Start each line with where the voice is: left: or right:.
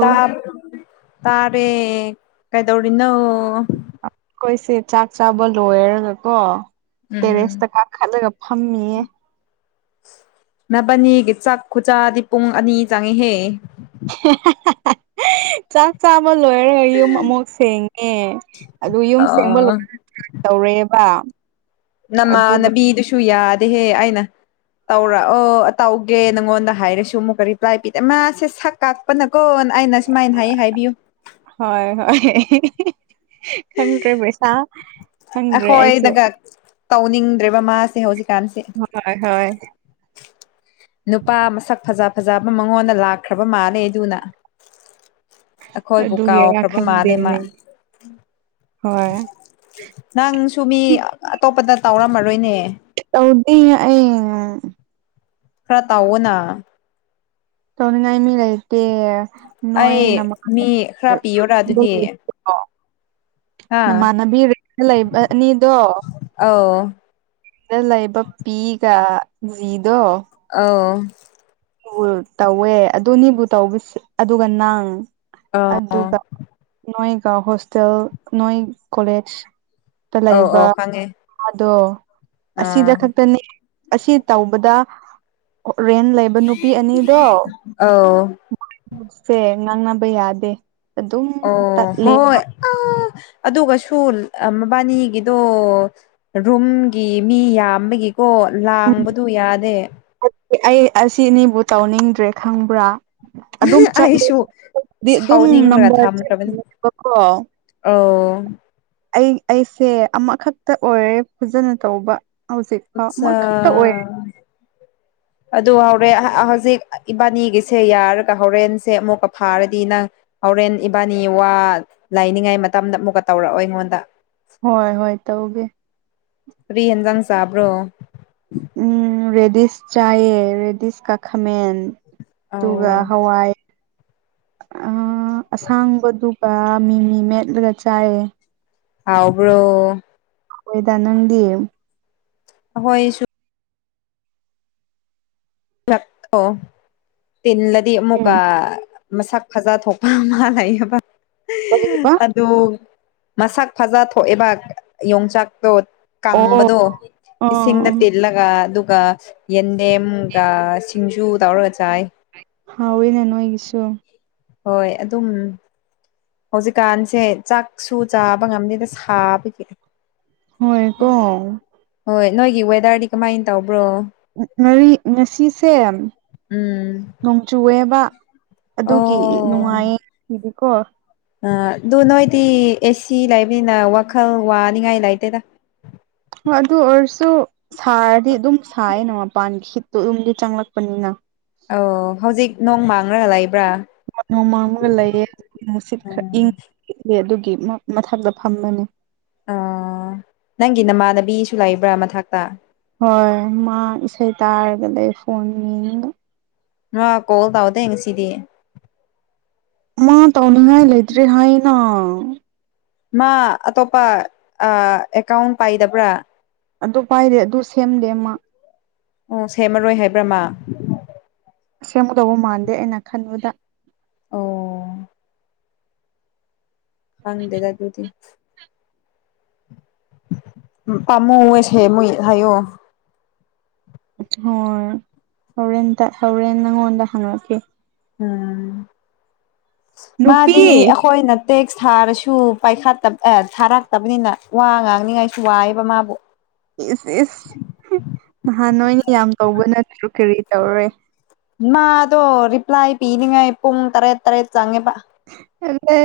left: ꯇ ꯇꯥꯔꯦ ꯀꯩꯗꯧꯔꯤꯔꯤꯅꯣ
right: ꯑꯩꯈꯣꯏꯁꯦ ꯆꯥꯛ ꯆꯥꯕ ꯂꯣꯏꯔꯒꯀꯣ
left: ꯎꯝ
right: ꯇꯦꯔꯦꯁꯇ ꯀꯥ ꯈꯠꯂꯒ ꯐꯝꯃꯤꯌꯦ
left: ꯅꯕꯅꯤꯒꯤ ꯆꯥꯛ ꯈꯨꯆꯥꯥꯗꯤ ꯄꯨꯡ ꯑꯅꯤ ꯆꯪꯏꯍꯦ
right: ꯆ ꯆ ꯑꯃ ꯂꯣꯏꯔꯒ ꯌꯨꯝ ꯑꯃꯨꯛ ꯁꯦꯡꯉꯦ ꯑꯗꯨ ꯌꯨꯝ
left: ꯑ
right: ꯁꯦꯡꯕ ꯂꯣꯏꯔ ꯇꯧꯔꯦꯕ ꯑꯗꯨꯒ
left: ꯅꯃꯥꯟꯅꯕꯤꯗꯨꯁꯨ ꯌꯥꯗꯍꯦ ꯑꯩꯅ ꯇꯧꯔꯛꯑꯣ ꯇꯧꯒꯦ ꯅꯪꯉꯣꯟꯗ ꯍꯥꯏꯔꯁꯨ ꯑꯃꯨꯛꯀ ꯔꯤꯄ꯭ꯂꯥꯏ ꯄꯤꯗꯦ ꯃꯥꯁꯦ ꯁꯛ ꯀꯥꯛꯄ ꯅ ꯀꯣ ꯑꯩꯅ ꯁꯨꯃꯥꯏꯅ ꯍꯥꯏꯌꯦ ꯍꯥꯏꯕꯤꯌꯨ
right: ꯍꯣꯏ ꯍꯣꯏ ꯈꯪꯗ꯭ꯔꯦ ꯄꯩꯁꯥ ꯈꯪꯗ꯭ꯔꯦ ꯑꯩꯁꯨ
left: ꯑꯩꯈꯣꯏꯗꯒ ꯇꯧꯅꯤꯡꯗ꯭ꯔꯦꯕ ꯃꯥꯁꯦ ꯍꯧꯖꯤꯛ
right: ꯍꯣꯏ ꯍꯣꯏ
left: ꯅꯨꯄꯥ ꯃꯁꯛ ꯐꯖ ꯐꯖꯕ ꯃꯉꯣꯟꯗ ꯂꯥꯛꯈ꯭ꯔꯕ ꯃꯥꯜꯂꯦ ꯑꯗꯨꯅ ꯑꯩꯈꯣꯏꯕꯨ
right: ꯑꯗꯨꯒꯤꯔꯥ
left: ꯀꯥꯎꯈ꯭ꯔꯕ ꯃꯥꯜꯂꯦ ꯃꯥ
right: ꯈꯪꯗꯦꯅꯦ ꯍꯣꯏ
left: ꯅꯪꯁꯨ ꯃꯤ ꯑꯇꯣꯞꯄꯗ ꯇꯥꯎꯔꯝꯃꯔꯣꯏꯅꯦ
right: ꯇꯧꯗꯤ ꯑꯦ
left: ꯈꯔ ꯇꯎꯅ
right: ꯀꯧ ꯉ ꯃꯤ ꯂꯩꯦꯇ ꯅꯣꯏ
left: ꯑꯩ
right: ꯅꯃ
left: ꯃꯤ ꯈꯔ ꯄꯤꯌꯣꯔꯥ ꯑꯗꯨꯗꯤ ꯍꯥ
right: ꯅꯃꯥꯟꯅꯕꯤ ꯂꯩꯕ ꯑꯅꯤꯗꯣ
left: ꯑꯧ
right: ꯂꯩꯕ ꯄꯤꯒ ꯖꯤꯗꯣ
left: ꯑ
right: ꯑꯣ ꯇꯧꯋꯦ ꯑꯗꯨꯅꯤꯕꯨ ꯇꯧꯕꯁ ꯑꯗꯨꯒ ꯅꯪ
left: ꯑꯧ
right: ꯑꯗꯨꯒ ꯅꯣꯏꯒ ꯍꯣꯁꯇꯦꯜ ꯅꯣꯏ ꯀꯣꯂꯦꯖ
left: ꯑꯧ ꯑꯧ ꯈꯪꯉꯦ
right: ꯂꯩꯕꯗꯣ ꯑꯁꯤꯗ
left: ꯑꯥ
right: ꯈꯛꯇꯅꯤ ꯑꯁꯤ ꯇꯧꯕꯗ ꯔꯦꯟ ꯂꯩ
left: ꯑꯥꯎ
right: ꯁꯦ ꯉꯥꯡꯅꯕ ꯌꯥꯗꯦ ꯑꯗꯨꯝ
left: ꯑꯣ
right: ꯇꯠꯂꯦ
left: ꯍꯣꯏ ꯑ ꯑꯗꯨꯒꯁꯨ ꯃꯕꯥꯅꯤꯒꯤꯗꯣ ꯔꯨꯝꯒꯤ ꯃꯤ ꯌꯥꯝꯕꯒꯤ ꯀꯣ ꯂꯥꯡꯕꯗꯨ ꯌꯥꯗꯦ
right: ꯑꯩ ꯑꯁꯤꯅꯤꯕꯨ ꯇꯧꯅꯤꯡꯗ꯭ꯔꯦ ꯈꯪꯕ꯭ꯔꯥ ꯑꯗꯨꯝ ꯆꯠꯂꯦ
left: ꯑꯩꯁꯨ
right: ꯗꯤ ꯑꯗꯨꯝ
left: ꯁꯥꯎꯅꯤꯡ
right: ꯅꯝꯕꯔ
left: ꯔꯙ꯭ꯔ
right: ꯆꯠꯂꯦꯕꯀꯣ
left: ꯑꯣ
right: ꯑꯩ ꯑꯩꯁꯦ ꯑꯃꯈꯛꯇ ꯑꯣꯏꯔꯦ ꯐꯖꯅ ꯇꯧꯕ ꯍꯧꯖꯤꯛ ꯐꯥꯎ
left: ꯑꯆꯥ
right: ꯑꯃꯈꯛꯇ ꯑꯣꯏꯔꯦ
left: ꯑꯗꯨ ꯍꯧꯥꯎꯔꯦ ꯍꯧꯖꯤꯛ ꯏꯕꯥꯅꯤꯒꯤꯁꯦ ꯌꯥꯔꯒ ꯍꯣꯔꯦꯟꯁꯦ ꯑꯃꯨꯛꯀ ꯐꯥꯔꯗꯤ ꯅꯪ ꯍꯣꯔꯦꯟ ꯏꯕꯥꯅꯤ ꯋꯥ ꯂꯥꯏꯅꯤꯡꯉꯥꯏ ꯃꯇꯝꯗ ꯑꯃꯨꯛꯀ ꯇꯧꯔꯛꯑꯣ ꯑꯩꯉꯣꯟꯗ
right: ꯍꯣꯏ ꯍꯣꯏ ꯇꯧꯒꯦ
left: ꯐꯔꯤ ꯌꯦꯟꯖꯥꯡ ꯆꯥꯕ꯭ꯔꯣ
right: ꯎꯝ ꯔꯦꯗꯤꯤꯁ ꯆꯌꯦ ꯔꯦꯗꯤꯤꯁ ꯀꯥꯈꯥ ꯃꯦꯟ ꯑꯗꯨꯒ
left: ꯑꯣ
right: ꯍꯋꯥꯏ ꯑꯁꯥꯡꯕꯗꯨ ꯃꯤꯃꯤ ꯃꯦꯠꯂꯗ ꯆꯥꯌꯦ
left: ꯑꯥꯎꯕ꯭ꯔꯣ
right: ꯍꯣꯏꯗ ꯅꯪꯗꯤꯌꯦ
left: ꯑꯈꯣꯏꯁꯨ ꯔꯣ ꯇꯂꯗꯤ
right: ꯎꯝ
left: ꯃꯨꯒꯥꯥ ꯃꯁꯛ ꯈꯖ ꯊꯣꯛꯄ ꯑꯃ ꯂꯩꯌꯦꯕ
right: ꯀꯔꯤꯕ
left: ꯑꯗꯨ ꯃꯁꯛ ꯐꯖ ꯊꯣꯛꯑꯦꯕ ꯌꯣꯡꯆꯥꯛꯇꯣ
right: ꯑꯣ
left: ꯀꯪꯕꯗꯣ ꯏꯁꯤꯡꯗ
right: ꯑꯣ
left: ꯇꯤꯜꯂꯒ ꯑꯗꯨꯒ ꯌꯦꯟꯗꯦꯝꯒ ꯁꯤꯡꯖꯨ ꯇꯧꯔꯒ ꯆꯥꯏ
right: ꯍꯥꯎ ꯑꯣꯏꯣꯏ ꯅ ꯅ ꯑꯣꯏꯒꯤꯁꯨꯣ
left: ꯍꯣꯏ ꯑꯗꯨꯝ ꯍꯧꯖꯤꯛꯀꯥꯟꯁꯦ ꯆꯥꯛꯁꯨ ꯆꯥꯕ ꯉꯝꯗꯗ ꯊꯥꯕꯒꯤ
right: ꯍꯣꯏꯀꯣ
left: ꯍꯣꯏ ꯅꯣꯏꯒꯤ ꯋꯦꯗꯔꯗꯤ ꯀꯃꯥꯏꯅ ꯇꯧꯕ
right: ꯉꯔꯤ ꯉꯁꯤꯁ
left: ꯎꯝ
right: ꯅꯣꯡꯆꯨꯑꯦꯕ ꯑꯗꯨꯒꯤ
left: ꯑꯣ
right: ꯅꯨꯡꯉꯥꯏꯌꯦ ꯁꯤꯗꯤꯀꯣ
left: ꯑ ꯑꯗꯨ ꯅꯣꯏꯗꯤ ꯑꯦꯁꯤ ꯂꯩꯕꯅꯤꯅ ꯋꯥꯈꯜ ꯋꯥꯅꯤꯡꯉꯥꯏ ꯂꯩꯇꯦꯗ
right: ꯍꯣꯏ ꯑꯗꯨ ꯑꯣꯏꯔꯁꯨ ꯁꯥꯔꯗꯤ ꯑꯗꯨꯝ ꯁꯥꯏꯌꯦꯅ ꯃꯄꯥꯟꯒꯤ ꯍꯤꯠꯇꯣ ꯑꯗꯨꯝꯒꯤ ꯆꯪꯂꯛꯄꯅꯤꯅ
left: ꯑꯣ ꯍꯧꯖꯤꯛ ꯅꯣꯡ ꯃꯥꯡ꯭ꯔꯂ ꯂꯩ
right: ꯃꯃꯥꯡꯃꯒ ꯂꯩꯑꯦ ꯅꯨꯡꯁꯤꯠ ꯈꯔ ꯏꯪ
left: ꯎꯝ
right: ꯑꯗꯨꯒꯤ ꯃꯊꯛꯇ ꯐꯝꯕꯅꯤ
left: ꯑꯣ ꯅꯪꯒꯤ ꯅꯃꯥꯟꯅꯕꯤꯁꯨ ꯂꯩꯕ꯭ꯔꯥ ꯃꯊꯛꯇ
right: ꯍꯣꯏ ꯃꯥ ꯏꯁꯩ ꯇꯥꯔꯒꯗꯤ ꯐꯣꯟ ꯃꯤꯡꯗ
left: ꯅ ꯀꯣꯜ ꯇꯥꯎꯗꯡ ꯉꯁꯤꯗꯤ
right: ꯃꯥ ꯇꯧꯅꯤꯡꯉꯥꯏ ꯂꯩꯇ꯭ꯔꯦ ꯍꯥꯏꯅ
left: ꯃꯥ ꯑꯇꯣꯞꯄ ꯑꯦꯀꯥꯎꯟ ꯄꯥꯏꯗꯕ꯭ꯔꯥ
right: ꯑꯗꯨ ꯄꯥꯏꯔꯦ ꯑꯗꯨ ꯁꯦꯝꯗꯦ ꯑꯃ
left: ꯑꯣ ꯁꯦꯝꯃꯔꯣꯏ ꯍꯥꯏꯕ꯭ꯔꯃ
right: ꯁꯦꯝꯒꯗꯧꯕ ꯃꯥꯟꯗꯦ ꯑꯩꯅ ꯈꯟꯕꯗ
left: ꯑꯣ ꯍꯪꯗꯗ ꯑꯗꯨꯗꯤ ꯄꯝꯨꯁꯦ ꯃꯣꯏ ꯍꯥꯏꯥꯏꯌꯨ
right: ꯍꯣꯏ ꯍꯣꯔꯦꯟꯇ ꯍꯣꯔꯦꯟ ꯅꯪꯉꯣꯟꯗ ꯍꯪꯉꯛꯀꯦ
left: ꯎꯝ
right: ꯅꯨꯄꯤ
left: ꯃꯥꯗꯤ ꯑꯩꯈꯣꯏꯅ ꯇꯦꯛꯁ ꯊꯥꯔꯁꯨ ꯄꯥꯏꯈꯠꯇꯕ ꯑꯦ ꯊꯥꯔꯛꯇꯕꯅꯤꯅ ꯋꯥ ꯉꯥꯡꯅꯤꯉꯥꯏꯁꯨ ꯋꯥꯏꯑꯦꯕ ꯃꯥꯕꯨ
right: ꯏꯁ ꯏꯁ ꯅꯍꯥꯟ ꯅꯣꯏꯅ ꯌꯥꯝ ꯇꯧꯕ ꯅꯠꯇ꯭ꯔꯁꯨ ꯀꯔꯤ ꯇꯧꯔꯦ
left: ꯏ ꯑꯗꯣ ꯔꯤꯞ꯭ꯂꯥꯏ ꯄꯤꯅꯤꯡꯉ ꯏꯣ ꯇꯔꯦꯠ ꯇꯔꯦꯠ ꯆꯉꯦ
right: ꯑ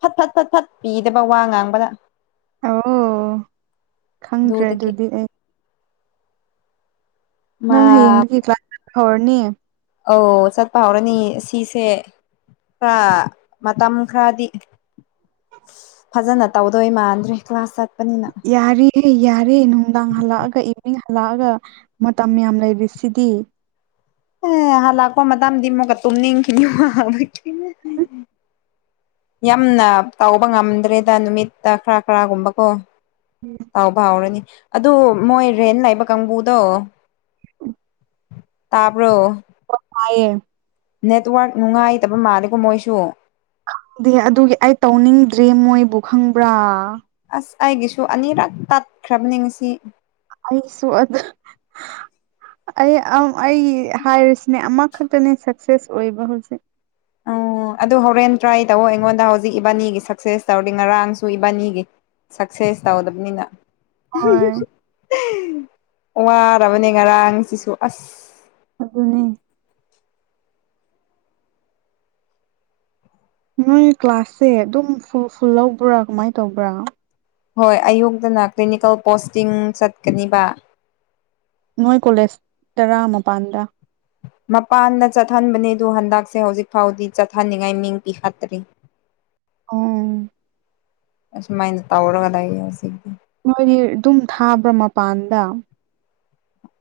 left: ꯐꯠ ꯊꯠ ꯐꯠ ꯊꯠ ꯄꯤꯗꯕ ꯋꯥ ꯉꯥꯡꯕꯗ
right: ꯑꯣ ꯈꯪꯗ꯭ꯔꯦ
left: ꯑꯗꯨꯗꯒꯤ
right: ꯑꯗꯨꯗꯤ ꯑꯩ
left: ꯃꯥ
right: ꯅꯪ ꯍꯡ ꯀ꯭ꯂꯥꯁ ꯍꯣꯅꯤ
left: ꯑꯧ ꯆꯠꯄ ꯍꯧꯥꯎꯔꯅꯤ ꯁꯤꯁꯦ ꯀ ꯃ ꯃꯇꯝ ꯈꯥꯗꯤ ꯐꯖꯅ ꯇꯧꯗꯣꯏ ꯃꯥꯟꯗ꯭ꯔꯦ ꯀ꯭ꯂꯥꯁ ꯆꯠꯄꯅꯤꯅ
right: ꯑꯦ ꯌꯥꯔꯦ ꯅꯨꯡꯗꯥꯡ ꯍꯜꯂꯛꯑꯒ ꯏꯚꯅꯤꯡ ꯍꯜꯂꯛꯑꯒ ꯃꯇꯝ ꯌꯥꯝ ꯂꯩꯔꯤꯁꯤꯗꯤ
left: ꯑꯦ ꯂꯥꯛꯄ ꯃꯇꯝꯗꯤ ꯑꯃꯨꯛꯀ ꯇꯨꯝꯅꯤꯡꯈꯤꯅꯤ ꯌꯥꯝꯅ ꯇꯧꯕ ꯉꯝꯗ꯭ꯔꯦꯗ ꯅꯨꯃꯤꯠꯇ ꯈꯔ ꯈꯔꯒꯨꯝꯕꯀꯣ ꯄꯥꯎ ꯐꯥꯎꯔꯅꯤ ꯑꯗꯨ ꯃꯣꯏ ꯔꯦꯟ ꯂꯥꯛꯏꯕ ꯀꯥꯡꯕꯨꯗꯣ
right: ꯑꯣ
left: ꯇꯄꯔꯣ
right: ꯍ ꯊꯑ
left: ꯅꯦꯠꯋꯔꯛ ꯅꯨꯡꯉꯥꯏꯇꯕ ꯃꯥꯜꯂꯦꯀꯣ ꯃꯣꯏꯁꯨ
right: ꯈꯪꯗꯦ ꯑꯗꯨꯒꯤ ꯑꯩ ꯇꯧꯅꯤꯡꯗ꯭ꯔꯦ ꯃꯣꯏꯕꯨ ꯈꯪꯕ꯭ꯔꯥ
left: ꯑꯁ ꯑꯩꯒꯤꯁꯨ ꯑꯅꯤꯔꯥ ꯇꯥꯠꯈ꯭ꯔꯕ ꯅꯤꯡꯁꯤ
right: ꯑꯩꯁꯨ ꯑꯗ ꯑꯩ ꯑꯩ ꯍꯥꯏꯔꯤꯁꯤꯅꯦ ꯑꯃꯈꯛꯇꯅꯦ ꯁꯛꯁꯦꯁ ꯑꯣꯏꯕ ꯍꯧꯖꯤꯛ
left: ꯑ ꯑꯗꯨ ꯍꯣꯔꯦꯟ ꯇ꯭ꯔꯥꯏ ꯇꯧꯋ ꯑꯩꯉꯣꯟꯗ ꯍꯧꯖꯤꯛ ꯏꯕꯥꯅꯤꯒꯤ ꯁꯛꯁꯦꯁ ꯇꯧꯔꯤ ꯉꯔꯥꯡꯁꯨ ꯏꯕꯥꯅꯤꯒꯤ ꯁꯛꯁꯦꯁ ꯇꯥꯎꯎꯗꯕꯅꯤꯅ
right: ꯍꯣꯏ
left: ꯋꯥꯔꯕꯅꯦ ꯉꯔꯥꯡ ꯁꯤꯁꯨ ꯑꯁ
right: ꯑꯅꯦ ꯅꯣꯏ ꯀ꯭ꯂꯥꯁꯁꯦ ꯑꯗꯨꯝ ꯐꯨꯜ ꯐꯨꯜ ꯂꯧꯕ꯭ꯔꯥ ꯀꯃꯥꯏꯅ ꯇꯧꯕ꯭ꯔꯥ
left: ꯍꯣꯏ ꯑꯌꯨꯛꯇꯅ ꯀ꯭ꯂꯤꯅꯤꯀꯦꯜ ꯄꯣꯁꯇꯤꯡ ꯆꯠꯀꯅꯤꯕ
right: ꯅꯣꯏ ꯀꯣꯂꯦꯖ ꯇꯔꯥ ꯃꯄꯥꯟꯗ
left: ꯃꯄꯥꯟꯗ ꯆꯠꯍꯟꯕꯅꯦ ꯑꯗꯨ ꯍꯟꯗꯛꯁꯦ ꯍꯧꯖꯤꯛ ꯐꯥꯎꯗꯤ ꯆꯠꯍꯟꯅꯤꯡꯉꯥꯏ ꯃꯤꯡ ꯄꯤꯈꯠꯇ꯭ꯔꯤ [unintelligible]
right: ꯎꯝ
left: ꯑꯁꯃꯥꯏꯟꯗ ꯇꯧꯔꯒ ꯂ ꯁꯤꯗꯤ
right: ꯃꯅꯤ ꯑꯗꯨꯝ ꯊꯥꯕ꯭ꯔꯥ ꯃꯄꯥꯟꯗ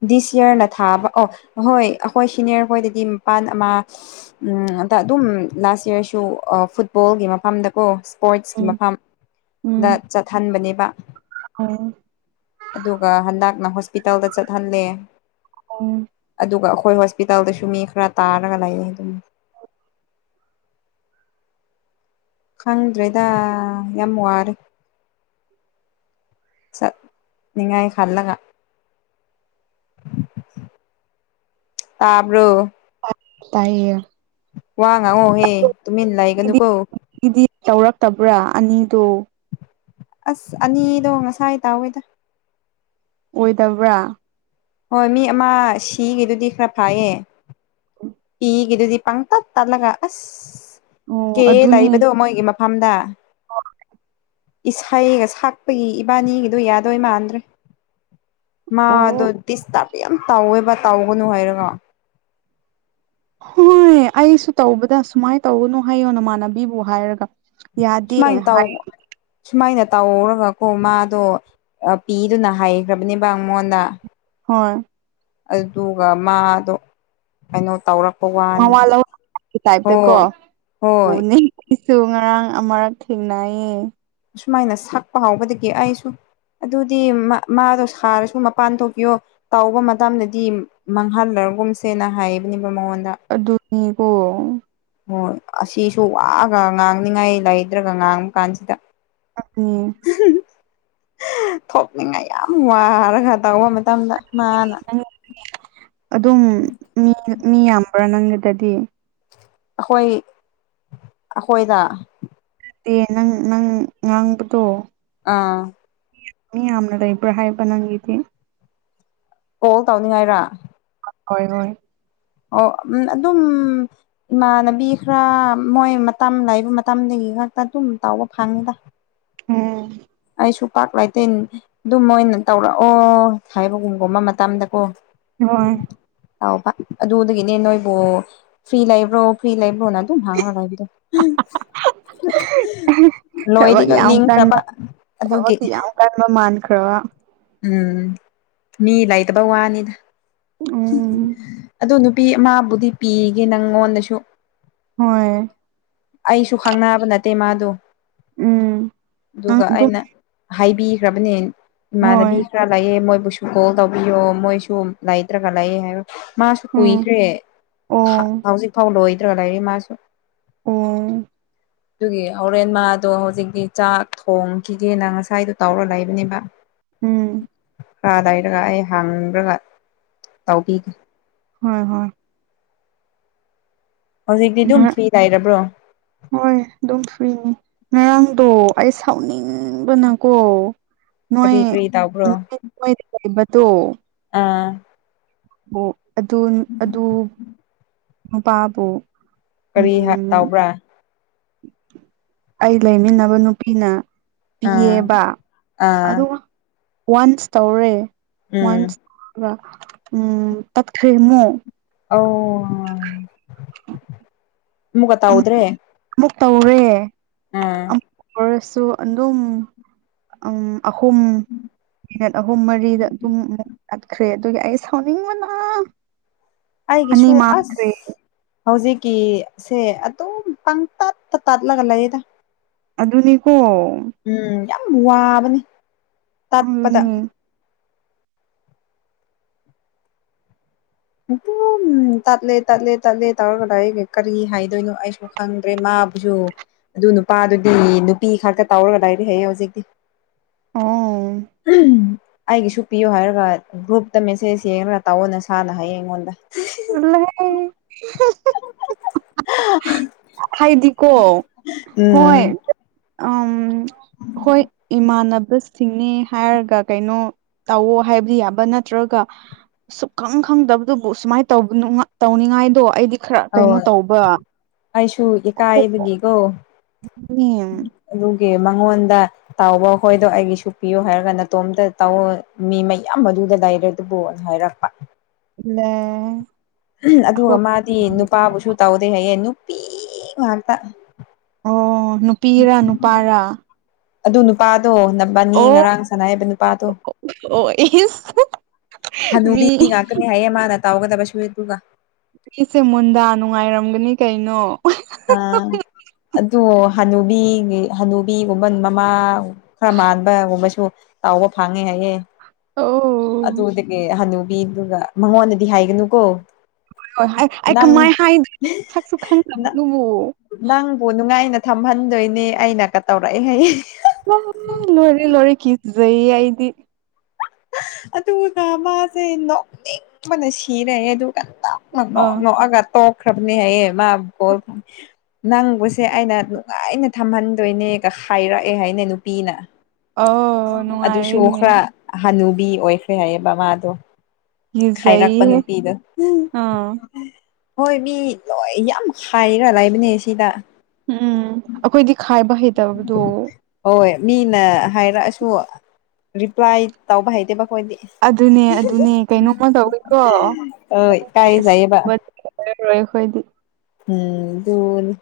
left: ꯗꯤꯁ ꯌꯔꯅ ꯊꯥꯕ ꯑꯣ ꯍꯣꯏ ꯑꯩꯈꯣꯏ ꯁꯤꯅꯤꯌꯔ ꯍꯣꯏꯗꯗꯤ ꯃꯄꯥꯟ ꯑꯃ ꯑꯗ ꯑꯗꯨꯝ ꯂꯥꯁ ꯌꯔꯁꯨ ꯐꯨꯠꯕꯣꯜꯒꯤ ꯃꯐꯝꯗꯀꯣ ꯏꯁꯄꯣꯏꯠꯁꯀꯤ
right: ꯎꯝ ꯎꯝ
left: ꯃꯐꯝꯗ ꯆꯠꯍꯟꯕꯅꯦꯕ
right: ꯑꯣ
left: ꯑꯗꯨꯒ ꯍꯟꯗꯛꯅ ꯍꯣꯁꯄꯤꯇꯥꯜꯗ ꯆꯠꯍꯜꯂꯦ
right: ꯑꯣ
left: ꯑꯗꯨꯒ ꯑꯩꯈꯣꯏ ꯍꯣꯁꯄꯤꯇꯥꯜꯗꯁꯨ ꯃꯤ ꯈꯔ ꯇꯥꯔꯒ ꯂꯩꯌꯦꯦ ꯑꯗꯨꯝ ꯈꯪꯗ꯭ꯔꯦꯗ ꯌꯥꯝ ꯋꯥꯔꯦ ꯆ ꯅꯤꯡꯉꯥꯏ ꯈꯂꯒ ꯇꯕ꯭ꯔꯣ
right: ꯇꯥꯏꯌꯦ
left: ꯋꯥ ꯉꯑꯣꯍꯦ ꯇꯨꯃꯤ ꯏ ꯂꯥꯛꯒꯅꯨ
right: ꯒꯤꯗꯤ
left: ꯀꯣ
right: ꯑꯅꯤꯗ
left: ꯑꯁ ꯑꯅꯤꯗꯣ ꯉꯁꯥꯏ ꯇꯥꯎꯋꯦꯗ
right: ꯑꯣꯏꯗꯕ꯭ꯔꯥ
left: ꯍꯣꯏ ꯃꯤ ꯑꯃ ꯁꯤꯒꯗꯨꯗꯤ ꯈꯔ ꯐꯥꯏꯌꯦ ꯄꯤꯒꯗꯨꯗꯤ ꯄꯪ ꯇꯠ ꯇꯥꯠꯂꯒ ꯑꯁ ꯀꯦ
right: ꯑꯗꯨꯅꯦ
left: ꯂꯩꯏꯕꯗꯣ ꯃꯣꯏꯒꯤ ꯐꯝꯗꯥ
right: ꯑꯣ
left: ꯏꯁꯩꯒ ꯁꯛꯄꯒꯤ ꯏꯕꯥꯅꯤꯒꯗꯨ ꯌꯥꯗꯣꯏ ꯃꯥꯟꯗ꯭ꯔꯦ ꯃꯥꯗꯣ
right: ꯑꯣ
left: ꯗꯤꯁꯇꯥꯔꯕ ꯌꯥꯝ ꯇꯥꯎꯋꯦꯕ ꯇꯥꯎꯒꯅꯨ ꯍꯥꯏꯔꯒ
right: ꯍꯣꯏ ꯑꯩꯁꯨ ꯇꯧꯕꯗ ꯁꯨꯃꯥꯏꯅ ꯇꯧꯒꯅꯨ ꯍꯥꯏꯌꯣ ꯅꯃꯥꯟꯅꯕꯤꯕꯨ ꯍꯥꯏꯔꯒ ꯌꯥꯗꯦ
left: ꯁꯨꯃꯥꯏꯅ ꯇꯎ
right: ꯍꯥꯏ
left: ꯁꯨꯃꯥꯏꯅ ꯇꯧꯔꯒꯀꯣ ꯃꯥꯗꯣ ꯄꯤꯗꯨꯅ ꯍꯥꯏꯈ꯭ꯔꯕꯅꯦꯕꯉꯣꯟꯗ
right: ꯍꯣꯏ
left: ꯑꯗꯨꯒ ꯃꯥꯗꯣ ꯀꯩꯅꯣ ꯇꯧꯔꯛ
right: ꯃꯃ ꯇꯥꯏꯞꯇ ꯀꯣ
left: ꯍꯣꯏ
right: ꯎꯅꯤ ꯏꯁꯨ ꯉꯔꯥꯡ ꯑꯃꯔꯛ ꯊꯦꯡꯅꯌꯦ
left: ꯑꯁꯨꯃꯥꯏꯅ ꯁꯛꯄ ꯍꯥꯎꯕꯗꯒꯤ ꯑꯩꯁꯨ ꯑꯗꯨꯗꯤ ꯃꯥꯗꯣ ꯁꯥꯔꯁꯨ ꯃꯄꯥꯟ ꯊꯣꯛꯄꯤꯌꯣ ꯇꯥꯎꯕ ꯃꯇꯝꯗꯗꯤ ꯃꯥꯡꯍꯜꯂ ꯒꯨꯝꯁꯦꯅ ꯍꯥꯏꯕꯅꯦꯕ ꯃꯉꯣꯟꯗ
right: ꯃꯤꯕꯨ
left: ꯍꯣꯏ ꯑꯁꯤꯁꯨ ꯋꯥꯑꯒ ꯉꯥꯡꯅꯤꯡꯉꯥꯏ ꯂꯩꯗ꯭ꯔꯒ ꯉꯥꯡꯕ ꯀꯥꯟꯁꯤꯗ
right: ꯆꯅꯤ
left: ꯊꯣꯛꯅꯤꯡꯉꯥꯏ ꯌꯥꯝ ꯋꯥꯔ ꯈ ꯇꯧꯕ ꯃꯇꯝꯗ ꯃꯥꯅ
right: ꯅꯪ ꯑꯗꯨꯝ ꯃꯤ ꯃꯤ ꯌꯥꯝꯕ꯭ꯔꯥ ꯅꯪꯒꯤꯗꯗꯤ
left: ꯑꯩꯈꯣꯏ ꯑꯩꯈꯣꯏꯗ
right: ꯗꯦ ꯅꯪ ꯅꯪ ꯉꯥꯡꯕꯗꯣ
left: ꯑꯥ
right: ꯌꯥꯝꯅꯗ ꯏꯕ꯭ꯔ ꯍꯥꯏꯥꯏꯕ ꯅꯒꯤꯗꯤ
left: ꯀꯣꯜ ꯇꯧꯅꯤꯡꯉꯥꯏꯔ
right: ꯍꯣꯏ ꯍꯣꯏ
left: ꯑꯣ ꯑꯗꯨꯝ ꯏꯃꯥꯟꯅꯕꯤ ꯈꯔ ꯃꯣꯏ ꯃꯇꯝ ꯂꯥꯛꯏꯕ ꯃꯇꯝꯗꯒꯤ ꯉꯥꯛꯇ ꯑꯗꯨꯝ ꯇꯥꯎꯕ ꯐꯪꯉꯤꯗ
right: ꯎꯝ
left: ꯀꯩꯁꯨ ꯄꯥꯛ ꯂꯩꯇ ꯑꯗꯨꯝ ꯑꯣꯏꯅ ꯇꯧꯔꯛꯑꯣ ꯍꯥꯏꯕꯒꯨꯝꯒꯨꯝꯕ ꯃꯇꯝꯗꯀꯣ
right: ꯍꯣꯏ
left: ꯑ ꯑꯗꯨꯗꯒꯤꯅꯦ ꯅꯣꯏꯕꯨ ꯐ꯭ꯔꯤ ꯂꯩꯕ꯭ꯔꯣ ꯐ꯭ꯔꯤ ꯂꯩ ꯅ ꯑꯗꯨꯣ ꯉꯅꯔꯥꯏꯗ ꯅꯣꯏꯗꯤ ꯂꯣꯏ ꯅꯤꯡꯈ꯭ꯔꯕ
right: ꯊꯕꯛꯗꯤꯤ ꯌꯥꯝ ꯀꯟꯕ ꯃꯥꯟꯈ꯭ꯔꯣ
left: ꯎꯝ ꯃꯤ ꯂꯩꯇꯕ ꯋꯥꯅꯤꯗ
right: ꯎꯝ
left: ꯑꯗꯨ ꯅꯨ ꯅꯨꯄꯤ ꯑꯃꯕꯨꯗꯤ ꯄꯤꯒꯦ ꯅꯪꯉꯣꯟꯗꯁꯨ
right: ꯍꯣꯏ
left: ꯑꯩꯁꯨ ꯈꯪꯅꯕ ꯅꯠꯇꯦ ꯃꯥꯗꯣ
right: ꯎꯝ ꯅꯪ
left: ꯑꯗꯨꯒ
right: ꯑꯗꯨꯝ
left: ꯑꯩꯅ ꯍꯥꯏꯕꯤꯈ꯭ꯔꯕꯅꯦ
right: ꯍꯣꯏ
left: ꯏꯃꯥꯟꯅꯕꯤ ꯈꯔ ꯂꯩꯑꯦ ꯃꯣꯏꯕꯨ ꯀꯣꯜ ꯇꯧꯕꯤꯌꯣ ꯃꯣꯏꯁꯨ ꯂꯩꯇ꯭ꯔꯒ ꯂꯩꯌꯦ ꯍꯥꯏꯕ ꯃꯥꯁꯨ
right: ꯎꯝ
left: ꯀꯨꯏꯈ꯭ꯔꯦ
right: ꯑꯣ
left: ꯍꯧꯖꯤꯛ ꯐꯥꯎ ꯂꯣꯏꯗ꯭ꯔꯥ ꯂꯩꯔꯤ ꯃꯥꯁꯨ
right: ꯑꯣ
left: ꯑꯗꯨꯒꯤ ꯍꯣꯔꯦꯟ ꯃꯥꯗꯣ ꯍꯧꯖꯤꯛꯇꯤ ꯆꯥꯛ ꯊꯣꯡꯈꯤꯒꯦꯅ ꯉꯁꯥꯏꯗꯣ ꯇꯧꯔ ꯂꯩꯕꯅꯦꯕ
right: ꯎꯝ
left: ꯈꯔ ꯂꯩꯔꯒ ꯑꯩ ꯍꯡꯈ꯭ꯔꯒ ꯇꯧꯕꯤꯒꯦ
right: ꯍꯣꯏ ꯍꯣꯏ
left: ꯍꯧꯖꯤꯛꯇꯤ ꯑꯗꯨꯝ ꯐ꯭ꯔꯤ ꯂꯩꯔꯕ꯭ꯔꯣ
right: ꯍꯣꯏ ꯑꯗꯨꯝ ꯐ꯭ꯔꯤꯅꯤ ꯉꯔꯥꯡꯗꯣ ꯑꯩ ꯁꯥꯎꯅꯤꯡꯕꯅꯀꯣ
left: ꯀꯔꯤ
right: ꯃꯣꯏꯣ
left: ꯀꯔꯤ ꯇꯧꯕ꯭ꯔꯣ
right: ꯃꯣꯏ [inaudible]
left: ꯑꯥ
right: ꯑꯣ ꯑꯗꯨ ꯑꯗꯨ ꯅꯨꯄꯥꯕꯨ
left: ꯀꯔꯤ
right: ꯎꯝ
left: ꯇꯧꯕ꯭ꯔꯥ
right: ꯑꯩ ꯂꯩꯃꯤꯟꯅꯕ ꯅꯨꯄꯤꯅ
left: ꯑꯥ
right: ꯄꯤꯌꯦꯕ
left: ꯑꯥ
right: ꯑꯗꯨꯒ ꯋꯥꯟꯁ ꯇꯧꯔꯦ
left: ꯎꯝ
right: ꯋꯥꯟꯁ ꯎꯝ ꯇꯞꯈ꯭ꯔꯦꯃꯨꯛ
left: ꯑꯧ ꯑꯃꯨꯒ ꯇꯧꯗ꯭ꯔꯦ
right: ꯑꯃꯨꯛ ꯇꯧꯔꯦ
left: ꯑꯥ
right: ꯁꯣ ꯑꯂꯨꯝ ꯑꯝ ꯑꯍꯨꯝ ꯃꯤꯅꯠ ꯑꯍꯨꯝ ꯃꯔꯤꯗ ꯑꯗꯨꯝ ꯆꯠꯈ꯭ꯔꯦ ꯑꯗꯨꯒꯤ ꯑꯩ ꯁꯥꯎꯅꯤꯡꯕꯅ ꯑꯅꯤ
left: ꯑꯩꯒꯤꯁꯨꯨ
right: ꯃꯥꯡꯈ꯭ꯔꯦ
left: ꯑꯁ ꯍꯧꯖꯤꯛꯀꯤꯁꯦ ꯑꯗꯨꯝ ꯄꯪ ꯇꯠꯇ ꯇꯥꯠꯂꯒ ꯂꯩꯌꯦꯗ
right: ꯑꯗꯨꯅꯤꯀꯣ
left: ꯎꯝ ꯌꯥꯝ ꯋꯥꯕꯅꯤ ꯇꯠꯄꯗ
right: ꯑꯗꯨꯅꯤ
left: ꯑꯗꯨꯝ ꯇꯠꯂꯦ ꯇꯠꯂꯦ ꯇꯠꯂꯦ ꯇꯧꯔꯒꯗ ꯑꯩꯒ ꯀꯔꯤ ꯍꯥꯏꯗꯣꯏꯅꯣ ꯑꯩꯁꯨ ꯈꯪꯗ꯭ꯔꯦ ꯃꯥ ꯑꯗꯨ ꯅꯨꯄꯥꯗꯨꯗꯤ ꯅꯨꯄꯤ ꯈꯛꯇ ꯇꯧꯔꯒ ꯂꯩꯔꯦ ꯍꯥꯏꯌꯦ ꯍꯧꯖꯤꯛꯇꯤ
right: ꯑꯣ
left: ꯎꯝ ꯑꯩꯒꯤꯁꯨ ꯄꯤꯌꯣ ꯍꯥꯏꯔꯒ ꯒ꯭ꯔꯨꯞꯇ ꯃꯦꯁꯦꯖ ꯌꯦꯡꯉꯒ ꯇꯧꯋꯣ ꯅꯁꯥꯅ ꯍꯥꯏꯌꯦ ꯑꯩꯉꯣꯟꯗ
right: ꯇꯜꯂꯦꯍꯦ
left: [inaudible]
right: ꯍꯥꯏꯗꯤꯀꯣ
left: ꯎꯝ
right: ꯍꯣꯏ ꯎꯝ ꯍꯣꯏ ꯏꯃꯥꯟꯅ ꯕꯤꯁꯤꯡꯅꯦ ꯍꯥꯏꯔꯒ ꯀꯩꯅꯣ ꯇꯧꯋꯣ ꯍꯥꯏꯕꯗꯤ ꯌꯥꯕ ꯅꯠꯇ꯭ꯔꯒ ꯁꯨꯛꯈꯪ ꯈꯪꯗꯕꯗꯨꯕꯨ ꯁꯨꯃꯥꯏꯅ ꯇꯧꯕ ꯇꯧꯅꯤꯡꯉꯥꯏꯗꯣ ꯑꯩꯗꯤ ꯈꯔ ꯀꯩꯅꯣ ꯇꯧꯕ
left: ꯏ ꯀꯥꯏꯕꯒꯤꯀꯣ
right: ꯎꯝ
left: ꯃꯉꯣꯟꯗ ꯇꯧꯕ ꯍꯣꯏꯗꯣ ꯑꯩꯒꯤꯁꯨ ꯄꯤꯌꯨ ꯍꯥꯏꯔꯒ ꯅꯇꯣꯝꯇ ꯇꯧ ꯃꯤ ꯃꯌꯥꯝ ꯑꯗꯨꯗ ꯂꯩꯏꯔꯗꯨꯕꯣꯅ ꯍꯥꯏꯔꯛꯄ
right: ꯂ
left: ꯑꯗꯨꯒ ꯃꯥꯗꯤ ꯅꯨꯄꯥꯕꯨꯁꯨ ꯇꯧꯗꯦ ꯍꯥꯏꯌꯦ ꯅꯨꯄꯤ ꯉꯥꯛꯇ
right: ꯅꯨꯄꯤꯔ ꯅꯨꯄꯥꯔꯥ
left: ꯑꯗꯨ ꯅꯨꯄꯥꯗꯣ ꯅꯕꯥꯅꯤ
right: ꯑꯣ
left: ꯉꯔꯥꯡ ꯁꯥꯟꯅꯩ ꯍꯥꯏꯕ ꯅꯨꯄꯥꯗꯣ
right: ꯑꯣ ꯏꯁ
left: ꯍꯅꯨꯕꯤ
right: ꯃꯤ
left: ꯉꯥꯛꯇꯅꯤ ꯍꯥꯏꯌꯦ ꯃꯥꯅ ꯇꯥꯎꯒꯗꯕ ꯁꯨꯔꯏ ꯑꯗꯨꯒ
right: ꯑꯩꯁꯦ ꯃꯨꯟꯗꯥ ꯅꯨꯡꯉꯥꯏꯔꯝꯒꯅꯤ ꯀꯩꯅꯣ
left: ꯍꯅꯨꯕꯤ ꯍꯅꯨꯕꯤꯒꯨꯝꯕꯟ ꯃꯃꯥ ꯈꯔ ꯃꯥꯟꯕꯒꯨꯝꯕꯁꯨ ꯇꯥꯎꯕ ꯐꯥꯡꯉꯦ ꯍꯥꯏꯌꯦ
right: ꯑꯣ
left: ꯑꯗꯨꯗꯒꯤ ꯍꯅꯨ ꯑꯗꯨꯒ ꯃꯉꯣꯟꯗꯗꯤ ꯍꯥꯏꯒꯅꯨꯀꯣ
right: ꯍꯣꯏ ꯑꯩ
left: ꯅꯪ
right: ꯀꯃꯥꯏꯅ ꯍꯥꯏꯗꯦ ꯁꯛꯁꯨ ꯈꯪꯗꯕ ꯑꯗꯨꯕꯨ
left: ꯅꯪꯕꯨ ꯅꯨꯡꯉꯥꯏꯅ ꯊꯝꯍꯟꯗꯣꯏꯅꯦ ꯑꯩꯅ ꯀ ꯇꯧꯔꯛꯑꯦ
right: ꯂꯣꯏꯔꯦ ꯂꯣꯏꯔꯦ ꯀꯤꯖꯩꯌꯦ ꯑꯩꯗꯤ
left: ꯑꯗꯨꯒ ꯃꯥꯁꯦ ꯅꯣꯛꯅꯤꯡꯄꯅ ꯁꯤꯔꯑꯦ ꯑꯗꯨꯒ ꯀ
right: ꯑꯥ
left: ꯑꯒ ꯇꯣ ꯈꯔꯅꯤ ꯍꯥꯏꯌꯦ ꯃꯥ ꯕꯥꯜ ꯅꯪꯕꯨꯁꯦ ꯑꯩꯅ ꯅꯨꯡꯉꯥꯏꯅ ꯊꯝꯍꯟꯗꯣꯏꯅꯦꯒ ꯍꯥꯏꯔꯛꯑꯦ ꯍꯥꯏꯅꯦ ꯅꯨꯄꯤꯅ
right: ꯑꯧ
left: ꯑꯗꯨꯁꯨ
right: ꯅꯨꯡꯉꯥꯏꯔꯦꯅꯦ
left: ꯈꯔ ꯍꯅꯨꯕꯤ ꯑꯣꯏꯈ꯭ꯔꯦ ꯍꯥꯏꯌꯦꯕ ꯕꯥꯥꯗꯣ ꯈꯥꯏꯔꯛꯄ
right: ꯀꯤꯖꯩꯍꯦ
left: ꯅꯨꯄꯤꯗ
right: ꯑꯥ
left: ꯍꯣꯏ ꯃꯤ ꯂꯣꯏ ꯌꯥꯝ ꯍꯥꯏꯔ ꯂꯩꯕꯅꯦ ꯁꯤꯗ
right: ꯎꯝ ꯑꯩꯈꯣꯏꯗꯤ ꯈꯥꯏꯕ ꯍꯩꯇꯕꯗꯣ
left: ꯍꯣꯏ ꯃꯤꯅ ꯍꯥꯏꯔꯛꯑꯁꯨ ꯔꯤꯄ꯭ꯂꯥꯏ ꯇꯧꯕ ꯍꯥꯏꯇꯦꯕ
right: ꯑꯗꯨꯅꯦ ꯑꯗꯨꯅꯦ ꯀꯩꯅꯣꯝꯃ ꯇꯧꯋꯤꯀꯣ
left: ꯍꯣꯏ ꯏꯀꯥꯏꯖꯩꯌꯦꯕ
right: ꯑꯣꯏꯗꯤ
left: ꯎꯝ ꯅꯤ